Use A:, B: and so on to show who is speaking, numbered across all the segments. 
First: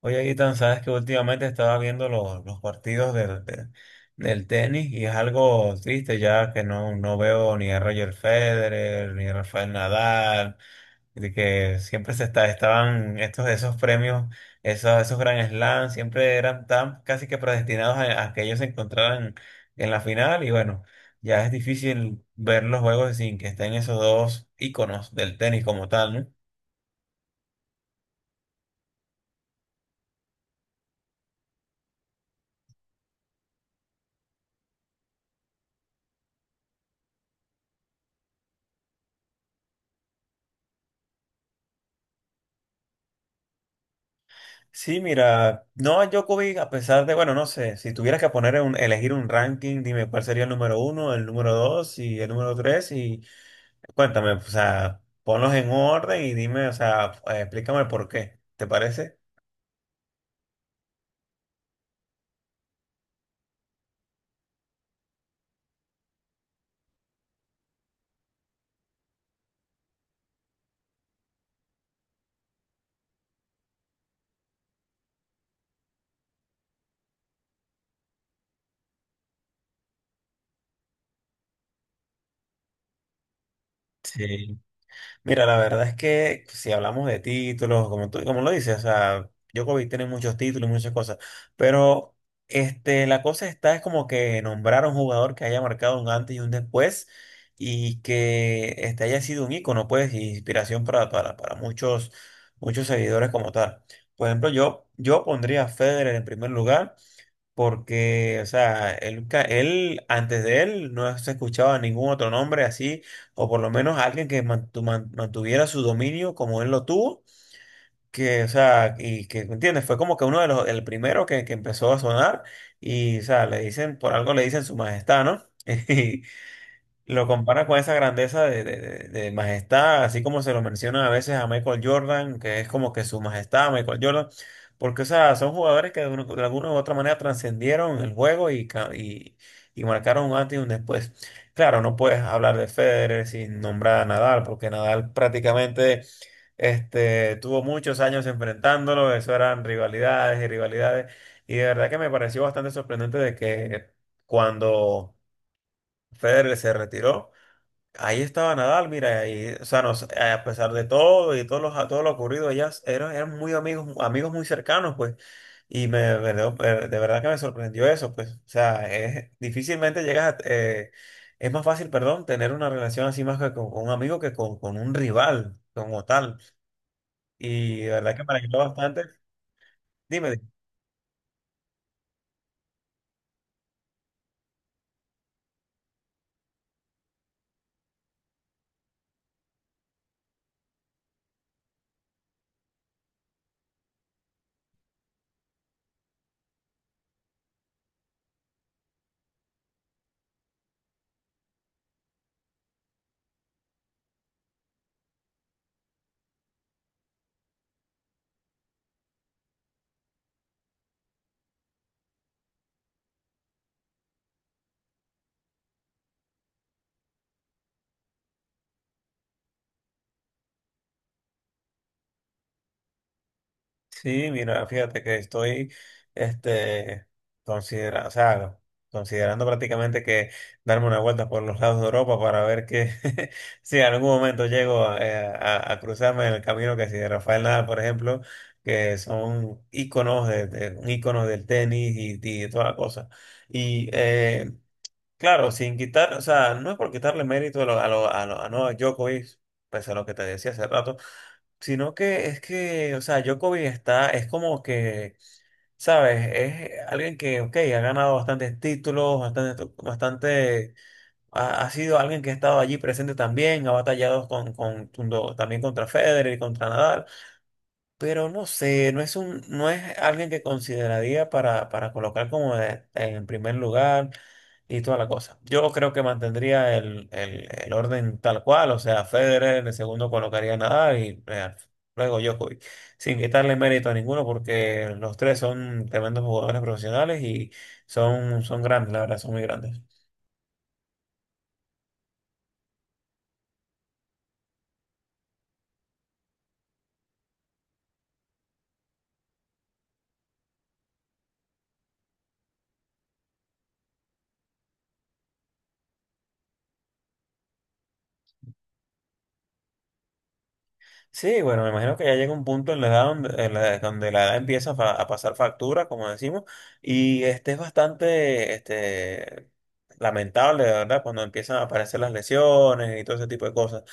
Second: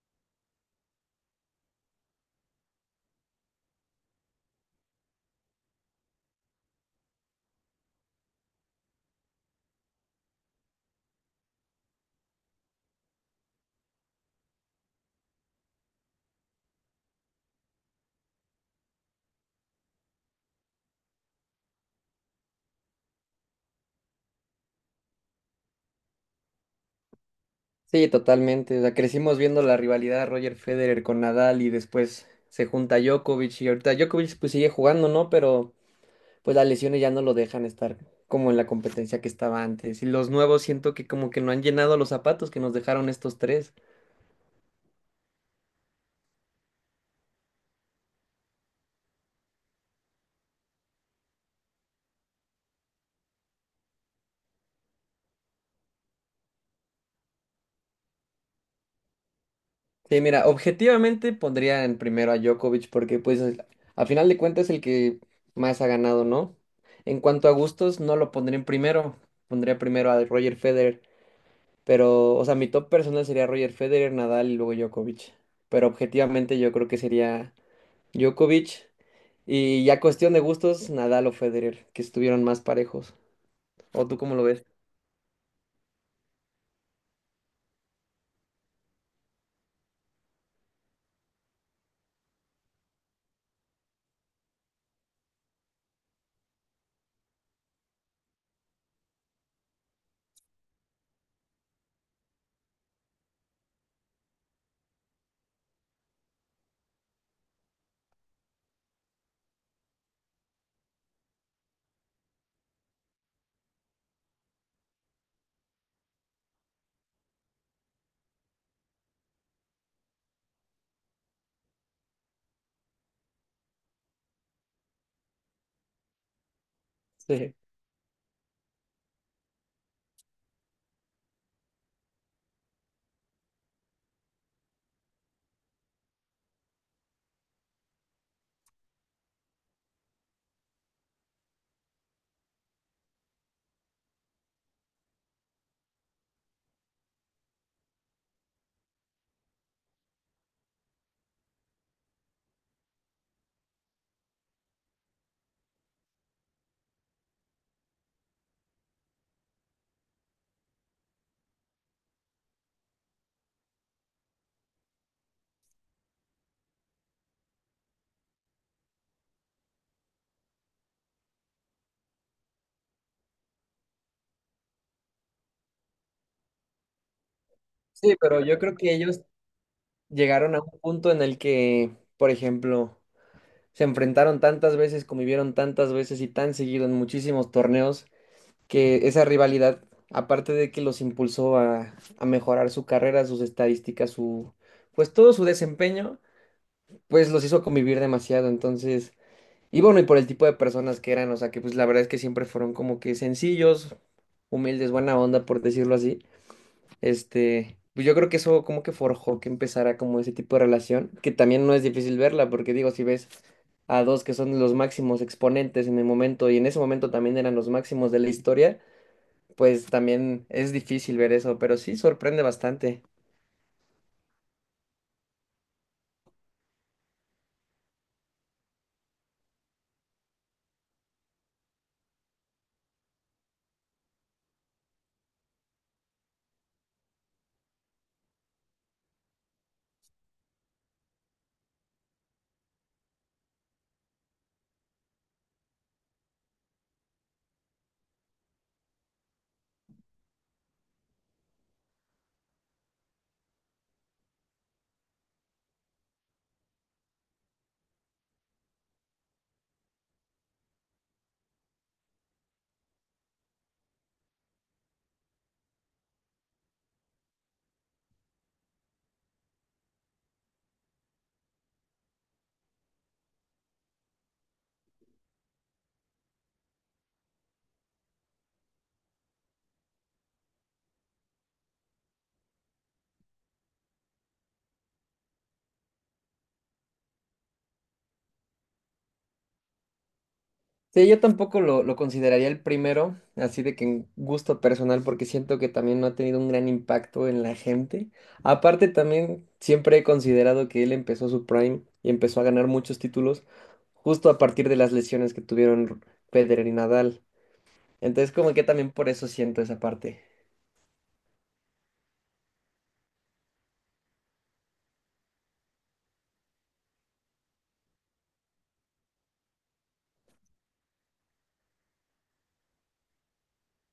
A: Oye, Ethan, sabes que últimamente estaba viendo los partidos del tenis y es algo triste ya que no veo ni a Roger Federer ni a Rafael Nadal, de que siempre estaban esos premios, esos Grand Slam, siempre eran tan casi que predestinados a que ellos se encontraran en la final y bueno, ya es difícil ver los juegos sin que estén esos dos íconos del tenis como tal, ¿no?
B: Sí, totalmente. O sea, crecimos viendo la rivalidad de Roger Federer con Nadal y después se junta Djokovic y ahorita Djokovic pues sigue jugando, ¿no? Pero pues las lesiones ya no lo dejan estar como en la competencia que estaba antes. Y los nuevos siento que como que no han llenado los zapatos que nos dejaron estos tres.
A: Sí, mira, no a Djokovic, a pesar de, bueno, no sé, si tuvieras que poner elegir un ranking, dime cuál sería el número uno, el número dos y el número tres y cuéntame, o sea, ponlos en orden y dime, o sea, explícame por qué, ¿te parece?
B: Sí, mira, objetivamente pondría en primero a Djokovic porque pues a final de cuentas es el que más ha ganado, ¿no? En cuanto a gustos, no lo pondría en primero. Pondría primero a Roger Federer. Pero, o sea, mi top personal sería Roger Federer, Nadal y luego Djokovic. Pero objetivamente yo creo que sería Djokovic. Y ya cuestión de gustos, Nadal o Federer, que estuvieron más parejos. ¿O tú cómo lo
A: Sí.
B: ves?
A: Mira, la verdad es que si hablamos de títulos, como tú, como lo dices, o sea, Djokovic tiene muchos títulos y muchas cosas, pero este, la cosa está es como que nombrar a un jugador que haya marcado un antes y un después y que este, haya sido un ícono, pues, y inspiración para muchos, muchos seguidores como tal. Por ejemplo, yo pondría a Federer en primer lugar. Porque, o sea, él, antes de él no se escuchaba ningún otro nombre así, o por lo menos alguien que mantuviera su dominio como él lo tuvo, que, o sea, y que, ¿me ¿entiendes? Fue como que uno de los, el primero que, empezó a sonar, y, o sea, le dicen, por algo le dicen su majestad, ¿no? Lo
B: Sí.
A: compara con esa grandeza de majestad, así como se lo mencionan a veces a Michael Jordan, que es como que su majestad, Michael Jordan, porque o sea, son jugadores que de alguna u otra manera trascendieron el juego y marcaron un antes y un después. Claro, no puedes hablar de Federer sin nombrar a Nadal, porque Nadal prácticamente este, tuvo muchos años enfrentándolo, eso eran rivalidades y rivalidades, y de verdad que me pareció bastante sorprendente de que cuando Federer se retiró, ahí estaba Nadal, mira, y, o sea, a pesar de todo y todo lo ocurrido, ellas eran, eran muy amigos, amigos muy cercanos, pues, y me, de verdad que me sorprendió eso, pues, o sea, difícilmente llegas es más fácil, perdón, tener una relación así más que con un amigo que con un rival como tal, y de verdad
B: Sí,
A: que me
B: pero
A: alegró
B: yo creo que
A: bastante,
B: ellos
A: dime.
B: llegaron a un punto en el que, por ejemplo, se enfrentaron tantas veces, convivieron tantas veces y tan seguido en muchísimos torneos, que esa rivalidad, aparte de que los impulsó a mejorar su carrera, sus estadísticas, pues todo su desempeño pues los hizo convivir demasiado, entonces, y bueno, y por el tipo de personas que eran, o sea, que pues la verdad es que siempre fueron como que sencillos, humildes, buena onda, por decirlo así, este, pues yo creo que eso como que forjó que empezara como ese tipo de relación, que también no es difícil verla, porque digo, si ves a dos que son los máximos exponentes en el momento, y en ese momento también eran los máximos de la historia, pues también es difícil ver eso, pero sí sorprende bastante.
A: Sí, mira, fíjate que estoy este, considera, o sea, considerando prácticamente que darme una vuelta por los lados de Europa para ver que si en algún momento llego a cruzarme en el camino que si de Rafael Nadal, por ejemplo, que son íconos, íconos del tenis y de toda la cosa. Y claro, sin quitar, o sea, no es por quitarle mérito a Novak Djokovic, pese a lo que te decía hace rato. Sino que es que, o sea, Djokovic está, es como que, ¿sabes? Es alguien que, ok, ha ganado bastantes títulos, bastante, bastante, ha, ha sido alguien que ha estado allí presente también, ha batallado también contra Federer y contra Nadal. Pero no sé, no es un, no es alguien que consideraría para colocar como en primer lugar y toda la cosa. Yo creo que mantendría el orden tal cual, o sea, Federer, en el segundo colocaría a Nadal y luego Djokovic, sin quitarle mérito a ninguno porque los tres son tremendos jugadores profesionales y son, son grandes, la verdad, son muy grandes.
B: Sí, yo tampoco lo consideraría el primero, así de que en gusto personal, porque siento que también no ha tenido un gran impacto en la gente. Aparte, también siempre he considerado que él empezó su prime y empezó a ganar muchos títulos justo a partir de las lesiones que tuvieron Federer y Nadal. Entonces, como que también por eso siento esa parte.
A: Sí, bueno, me imagino que ya llega un punto en la edad donde, en la, donde la edad empieza a pasar factura, como decimos, y este es bastante este, lamentable, de verdad, cuando empiezan a aparecer las lesiones y todo ese tipo de cosas.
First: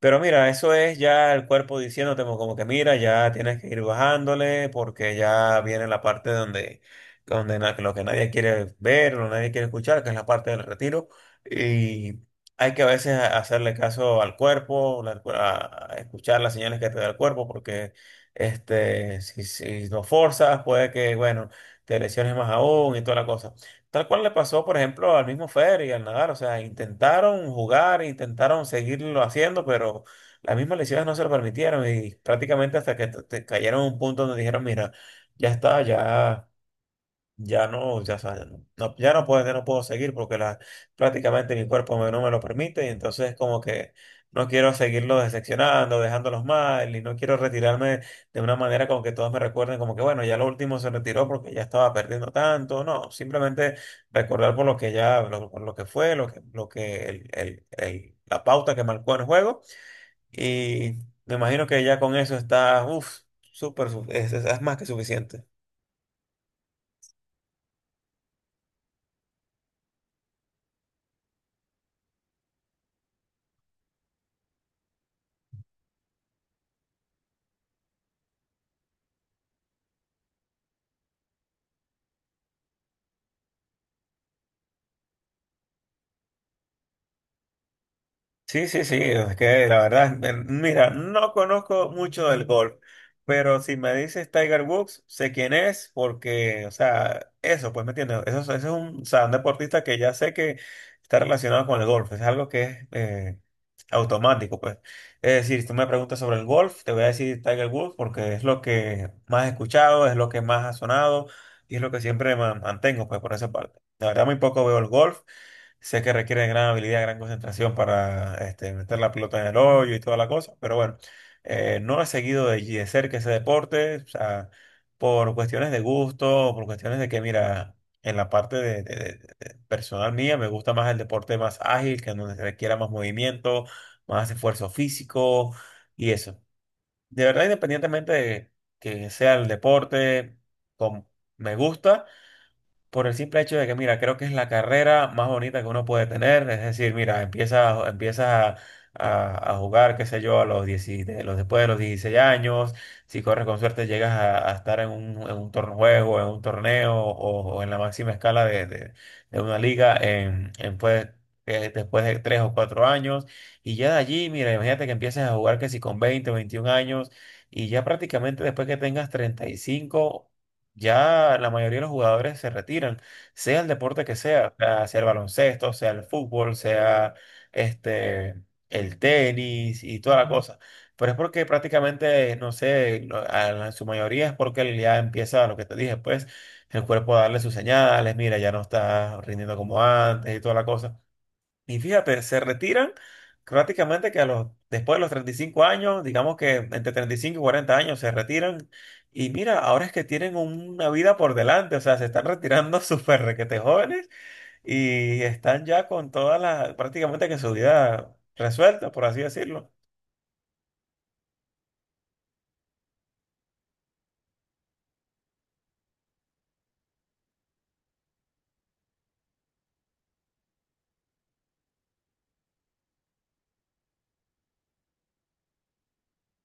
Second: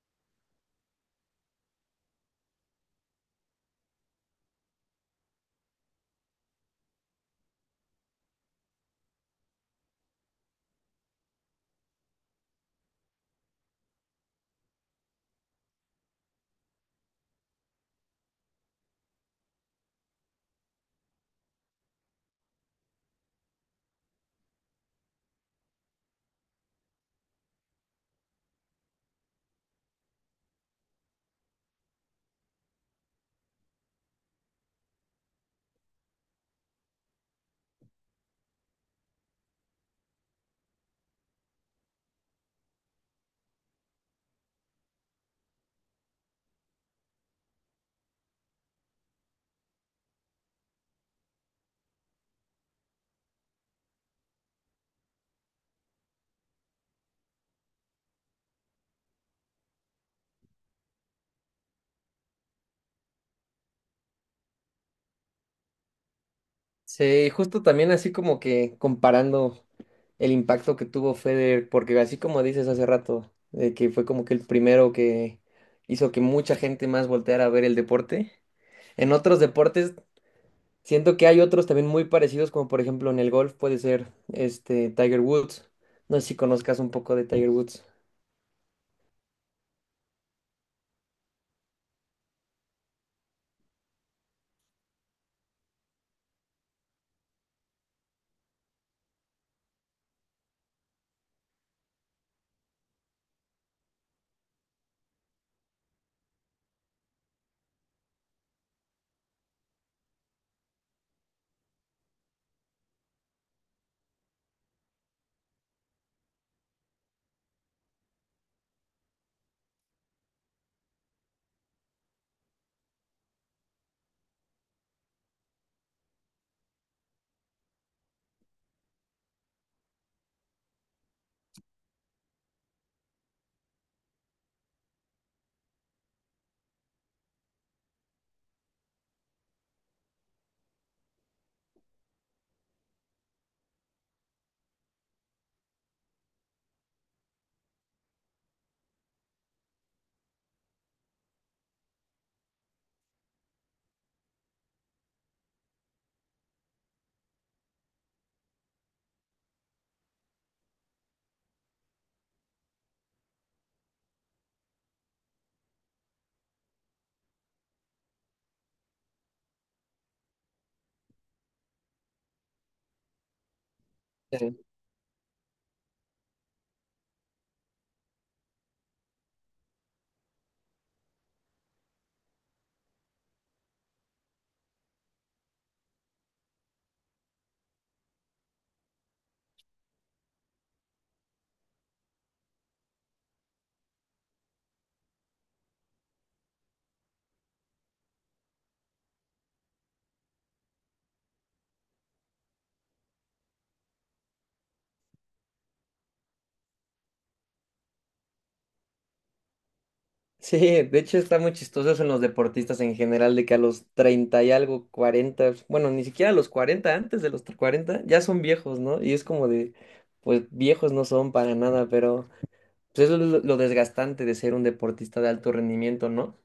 A: Pero mira, eso es ya el cuerpo diciéndote como que mira, ya tienes que ir bajándole porque ya viene la parte donde, donde lo que nadie quiere ver, lo que nadie quiere escuchar, que es la parte del retiro. Y hay que a veces hacerle caso al cuerpo, a escuchar las señales que te da el cuerpo porque este, si lo forzas puede que, bueno, te lesiones más aún y toda la cosa. Tal cual le pasó, por ejemplo, al mismo Fer y al Nadal. O sea, intentaron jugar, intentaron seguirlo haciendo, pero las mismas lesiones no se lo permitieron y prácticamente hasta que te cayeron a un punto donde dijeron, mira, ya está, ya. Ya no, ya, no, ya no puedo, seguir porque la, prácticamente mi cuerpo no me lo permite y entonces como que no quiero seguirlo decepcionando, dejándolos mal y no quiero retirarme de una manera como que todos me recuerden como que bueno, ya lo último se retiró porque ya estaba perdiendo tanto, no, simplemente recordar por lo que ya, por lo que fue, lo que la pauta que marcó en el juego y me imagino que ya con eso está, uff, súper, es más que suficiente.
B: Sí, justo también así como que comparando el impacto que tuvo Federer, porque así como dices hace rato, de que fue como que el primero que hizo que mucha gente más volteara a ver el deporte. En otros deportes siento que hay otros también muy parecidos, como por ejemplo en el golf puede ser este Tiger Woods. No sé si conozcas un poco de Tiger Woods.
A: Sí, sí, sí, es que la verdad, mira, no conozco mucho del golf, pero si me dices Tiger Woods, sé quién es, porque, o sea, eso, pues me entiendes, eso, eso es un, o sea, un deportista que ya sé que está relacionado con el golf, es algo que es automático, pues. Es decir, si tú me preguntas sobre el golf, te voy a decir Tiger Woods porque es lo que más he escuchado, es lo que más ha sonado y es lo que siempre mantengo, pues, por esa parte. La verdad, muy poco veo el golf. Sé que requiere de gran habilidad, gran concentración para este, meter la pelota en el hoyo y toda la cosa, pero bueno, no he seguido de cerca ese deporte, o sea, por cuestiones de gusto, por cuestiones de que, mira, en la parte de personal mía me gusta más el deporte más ágil, que donde se requiera más movimiento, más esfuerzo físico y eso. De verdad, independientemente de que sea el deporte, com- me gusta. Por el simple hecho de que, mira, creo que es la carrera más bonita que uno puede tener. Es decir, mira, empiezas a jugar, qué sé yo, a los 10 de los, después de los 16 años. Si corres con suerte, llegas a estar en un torneo, juego, en un torneo o en la máxima escala de una liga en, pues, después de 3 o 4 años. Y ya de allí, mira, imagínate que empieces a jugar que si con 20 o 21 años. Y ya prácticamente después que tengas 35 ya la mayoría de los jugadores se retiran, sea el deporte que sea, o sea, sea el baloncesto, sea el fútbol, sea este, el tenis y toda la cosa. Pero es porque prácticamente, no sé, su mayoría es porque ya empieza lo que te dije, pues el cuerpo a darle sus señales, mira, ya no está rindiendo como antes y toda la cosa. Y fíjate, se retiran prácticamente que después de los 35 años, digamos que entre 35 y 40 años se retiran. Y mira, ahora es que tienen una vida por delante, o sea, se están retirando súper requete jóvenes y están ya con toda la, prácticamente que su vida resuelta, por así decirlo.
B: Sí, de hecho está muy chistoso eso en los deportistas en general, de que a los 30 y algo, 40, bueno, ni siquiera a los 40 antes de los 40 ya son viejos, ¿no? Y es como de, pues viejos no son para nada, pero pues eso es lo desgastante de ser un deportista de alto rendimiento, ¿no?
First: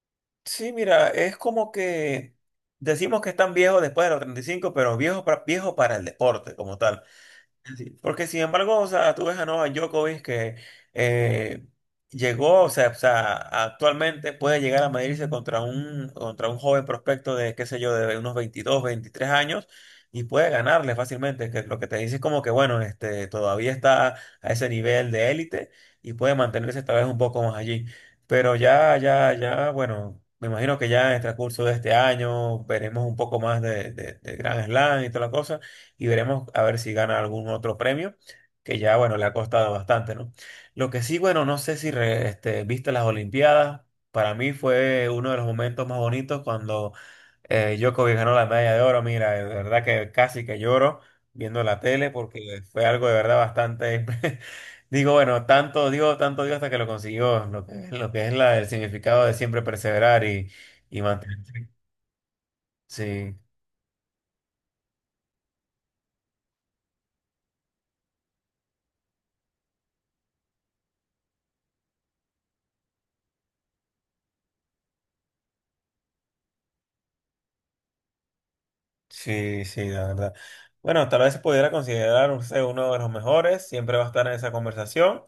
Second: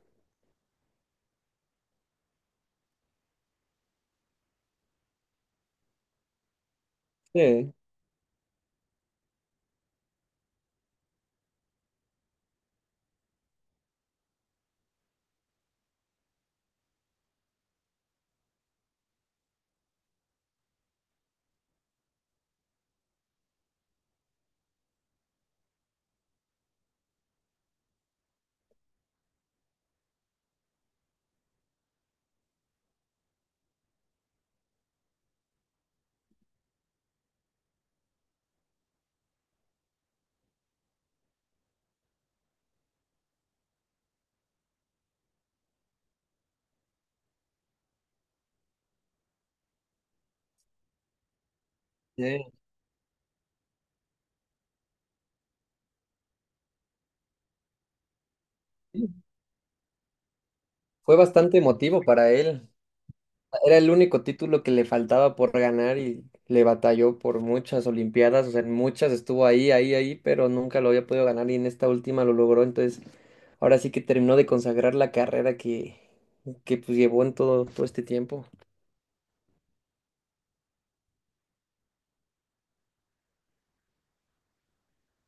A: Sí, mira, es como que decimos que están viejos después de los 35 pero viejos para, viejos para el deporte como tal.
B: Sí.
A: Sí. Porque sin embargo, o sea, tú ves a Novak Djokovic que eh, llegó, o sea, actualmente puede llegar a medirse contra un joven prospecto de, qué sé yo, de unos 22, 23 años y puede ganarle fácilmente, que lo que te dice es como que, bueno, este, todavía está a ese nivel de élite y puede mantenerse tal vez un poco más allí. Pero ya, bueno, me imagino que ya en el transcurso de este año veremos un poco más de Grand Slam y toda la cosa y veremos a ver si gana algún otro premio, que ya, bueno, le ha costado bastante, ¿no? Lo que sí, bueno, no sé si este, viste las Olimpiadas. Para mí fue uno de los momentos más bonitos cuando Djokovic ganó la medalla de oro. Mira, de verdad que casi que lloro viendo la tele
B: Sí.
A: porque fue algo de verdad bastante. Digo, bueno, tanto digo hasta que lo consiguió, lo que, es la, el
B: Sí.
A: significado de siempre perseverar y
B: Fue bastante
A: mantenerse.
B: emotivo para él.
A: Sí.
B: Era el único título que le faltaba por ganar y le batalló por muchas Olimpiadas, o sea, en muchas estuvo ahí, ahí, ahí, pero nunca lo había podido ganar y en esta última lo logró, entonces ahora sí que terminó de consagrar la carrera que pues llevó en todo, todo este tiempo.
A: Sí, sí, la verdad. Bueno, tal vez se pudiera considerar usted uno de los mejores, siempre va a estar en esa conversación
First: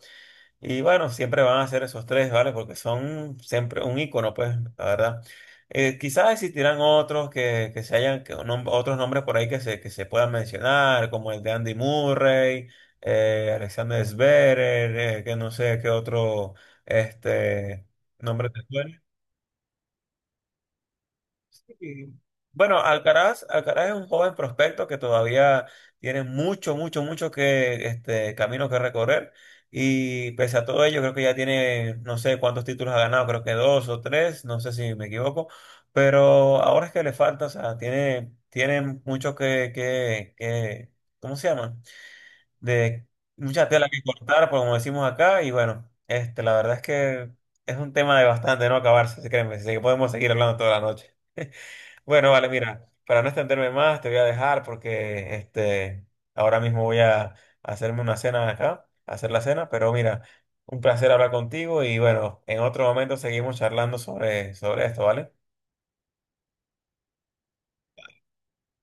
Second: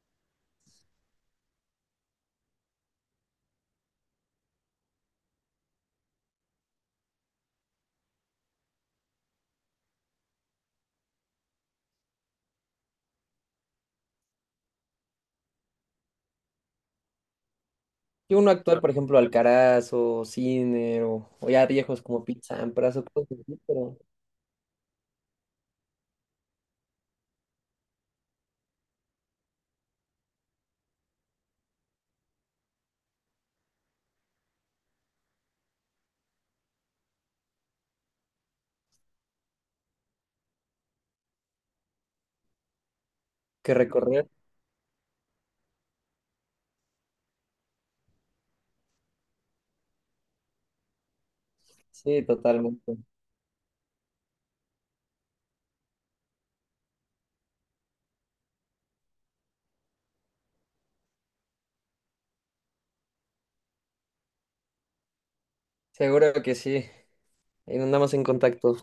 A: y bueno, siempre van a ser esos tres, ¿vale? Porque son siempre un icono, pues, la verdad. Quizás existirán otros que, se hayan, que otros nombres por ahí que se puedan mencionar, como el de Andy Murray, Alexander Zverev, que no sé qué otro, este,
B: Y uno
A: nombre te
B: actual, por
A: suena.
B: ejemplo, Alcaraz o Sinner o, ya viejos
A: Y,
B: como Pete
A: Bueno,
B: Sampras o cosas
A: Alcaraz,
B: así,
A: Alcaraz es
B: pero
A: un joven prospecto que todavía tiene mucho, mucho, mucho que este camino que recorrer. Y pese a todo ello, creo que ya tiene, no sé cuántos títulos ha ganado, creo que dos o tres, no sé si me equivoco. Pero ahora es que le falta, o sea, tiene mucho que, que, ¿cómo se llama? De mucha
B: que
A: tela que
B: recorrer,
A: cortar, pues, como decimos acá. Y bueno, este, la verdad es que es un tema de bastante no acabarse, créeme, así que podemos seguir hablando toda la noche.
B: sí,
A: Bueno, vale, mira,
B: totalmente.
A: para no extenderme más, te voy a dejar porque este, ahora mismo voy a hacerme una cena acá, a hacer la cena, pero mira, un placer hablar contigo y bueno, en otro momento seguimos charlando sobre esto, ¿vale?
B: Seguro que sí, ahí andamos en contacto.